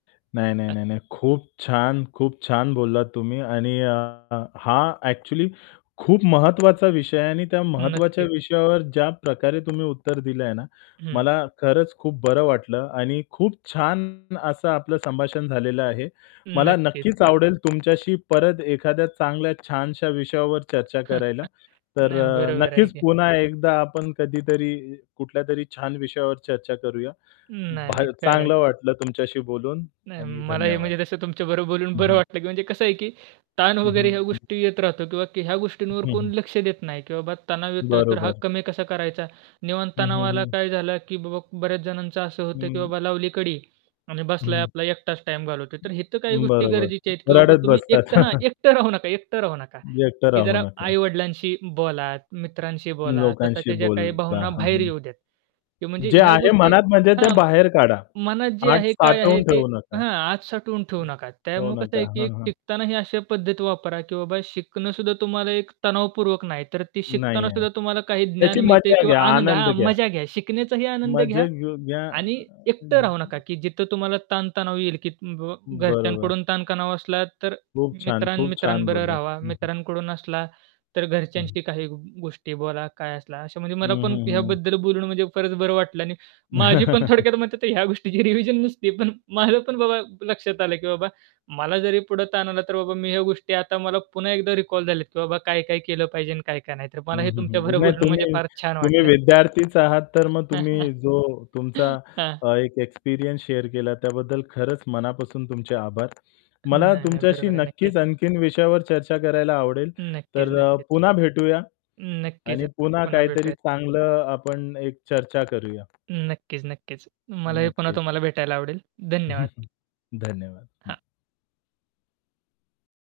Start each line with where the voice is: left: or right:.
left: नाही, नाही,
right: अ
left: नाही, नाही. खूप छान! खूप छान! बोललात तुम्ही आणि अ, हा ॲक्च्युअली खूप महत्त्वाचा विषय आहे आणि त्या महत्त्वाच्या
right: नक्कीच.
left: विषयावर ज्या प्रकारे तुम्ही उत्तर दिलं आहे ना,
right: हं.
left: मला खरंच खूप बरं वाटलं आणि खूप छान. असं आपलं संभाषण. झालेलं आहे. मला
right: नक्कीच.
left: नक्कीच आवडेल तुमच्याशी परत एखाद्या चांगल्या छानशा विषयावर चर्चा करायला. तर
right: नाही,
left: अ,
right: बरोबर आहे
left: नक्कीच
right: की.
left: पुन्हा एकदा आपण कधीतरी कुठल्यातरी छान विषयावर चर्चा करूया.
right: नाही, नाही.
left: भा
right: खरं आहे.
left: चांगलं वाटलं तुमच्याशी बोलून.
right: नाही
left: आणि
right: मला हे
left: धन्यवाद.
right: म्हणजे जसं तुमच्या बरोबर बोलून
left: हं,
right: बरं
left: हं.
right: वाटलं की म्हणजे कसं आहे की ताण
left: हं,
right: वगैरे, ह्या
left: हं.
right: गोष्टी येत राहतात किंवा ह्या
left: हं,
right: गोष्टींवर कोण
left: हं.
right: लक्ष देत नाही, की "बाबा तणाव येतोय, तर हा
left: बरोबर.
right: कमी कसा करायचा? निव्वळ
left: हं, हं,
right: तणावाला
left: हं.
right: काय झालं." की बाबा बऱ्याच जणांचं असं होतं, की
left: हं.
right: बाबा लावली कडी आणि बसलाय
left: हं.
right: आपला एकटाच टाईम घालवतोय. तर, हे तर काही गोष्टी
left: बरोबर,
right: गरजेच्या आहेत, की बाबा
left: रडत
right: तुम्ही
left: बसतात.
right: एकटं हां, एकटं राहू नका एकटं राहू नका.
left: एकटं
right: की
left: राहू
right: जरा
left: नका.
right: आई-वडिलांशी बोला, मित्रांशी बोला,
left: लोकांशी
right: स्वतःच्या ज्या काही
left: बोला.
right: भावना
left: हं,
right: बाहेर
left: हं.
right: येऊ द्यात. म्हणजे
left: जे
right: ह्या
left: आहे
right: गोष्टी
left: मनात म्हणजे ते
right: हां,
left: बाहेर काढा.
right: मनात जे
left: आत
right: आहे काय आहे
left: साठवून
right: ते
left: ठेवू नका.
right: हां, आत साठवून ठेवू नका.
left: ठेवू
right: त्यामुळे कसं
left: नका.
right: आहे की एक
left: हां, हां.
right: शिकतानाही अशा पद्धत वापरा, की बाबा शिकणं सुद्धा तुम्हाला एक तणावपूर्वक नाही, तर ती
left: नाही
right: शिकताना
left: आहे.
right: सुद्धा तुम्हाला काही ज्ञान
left: त्याची
right: मिळतंय
left: मजा
right: किंवा
left: घ्या,
right: आनंद
left: आनंद
right: हां,
left: घ्या.
right: मजा घ्या, शिकण्याचाही आनंद
left: मजा
right: घ्या.
left: घ घ्या.
right: आणि एकटं राहू नका की जिथं तुम्हाला ताणतणाव येईल, की बाबा
left: बरोबर.
right: घरच्यांकडून ताणतणाव असला, तर
left: खूप छान,
right: मित्रां
left: खूप छान
right: मित्रांबरोबर
left: बोललात.
right: राहावं.
left: हं, हं.
right: मित्रांकडून असला तर
left: हं.
right: घरच्यांशी काही गोष्टी बोला, काय असला अशा म्हणजे मला
left: हं,
right: पण
left: हं, हं, हं.
right: ह्याबद्दल बोलून म्हणजे फारच बरं वाटलं आणि माझी पण थोडक्यात मतं तर ह्या गोष्टीची रिव्हिजन नसती पण माझं पण बाबा लक्षात आलं, की बाबा मला जरी पुढे ताण आला तर बाबा मी ह्या गोष्टी आता मला पुन्हा एकदा रिकॉल झाल्यात, की बाबा काय-काय केलं पाहिजे, काय-काय नाही. तर मला
left: हं,
right: हे
left: हं,
right: तुमच्या
left: हं. नाही
right: बरोबरून म्हणजे
left: तुम्ही,
right: फार छान
left: तुम्ही
right: वाटलं.
left: विद्यार्थीच आहात तर मग तुम्ही जो तुमचा
right: हां.
left: एक एक्सपिरियन्स शेअर केला त्याबद्दल खरंच मनापासून तुमचे आभार. मला
right: नाही, नाही.
left: तुमच्याशी
right: बरोबर आहे. नक्कीच.
left: नक्कीच आणखीन विषयावर चर्चा करायला आवडेल.
right: नक्कीच.
left: तर अ,
right: नक्कीच.
left: पुन्हा भेटूया.
right: नक्कीच.
left: आणि पुन्हा
right: पुन्हा
left: काहीतरी
right: भेटूयात.
left: चांगलं आपण एक चर्चा करूया.
right: नक्कीच, नक्कीच. मलाही पुन्हा
left: नक्कीच.
right: तुम्हाला भेटायला आवडेल. धन्यवाद.
left: धन्यवाद हं.
right: हां.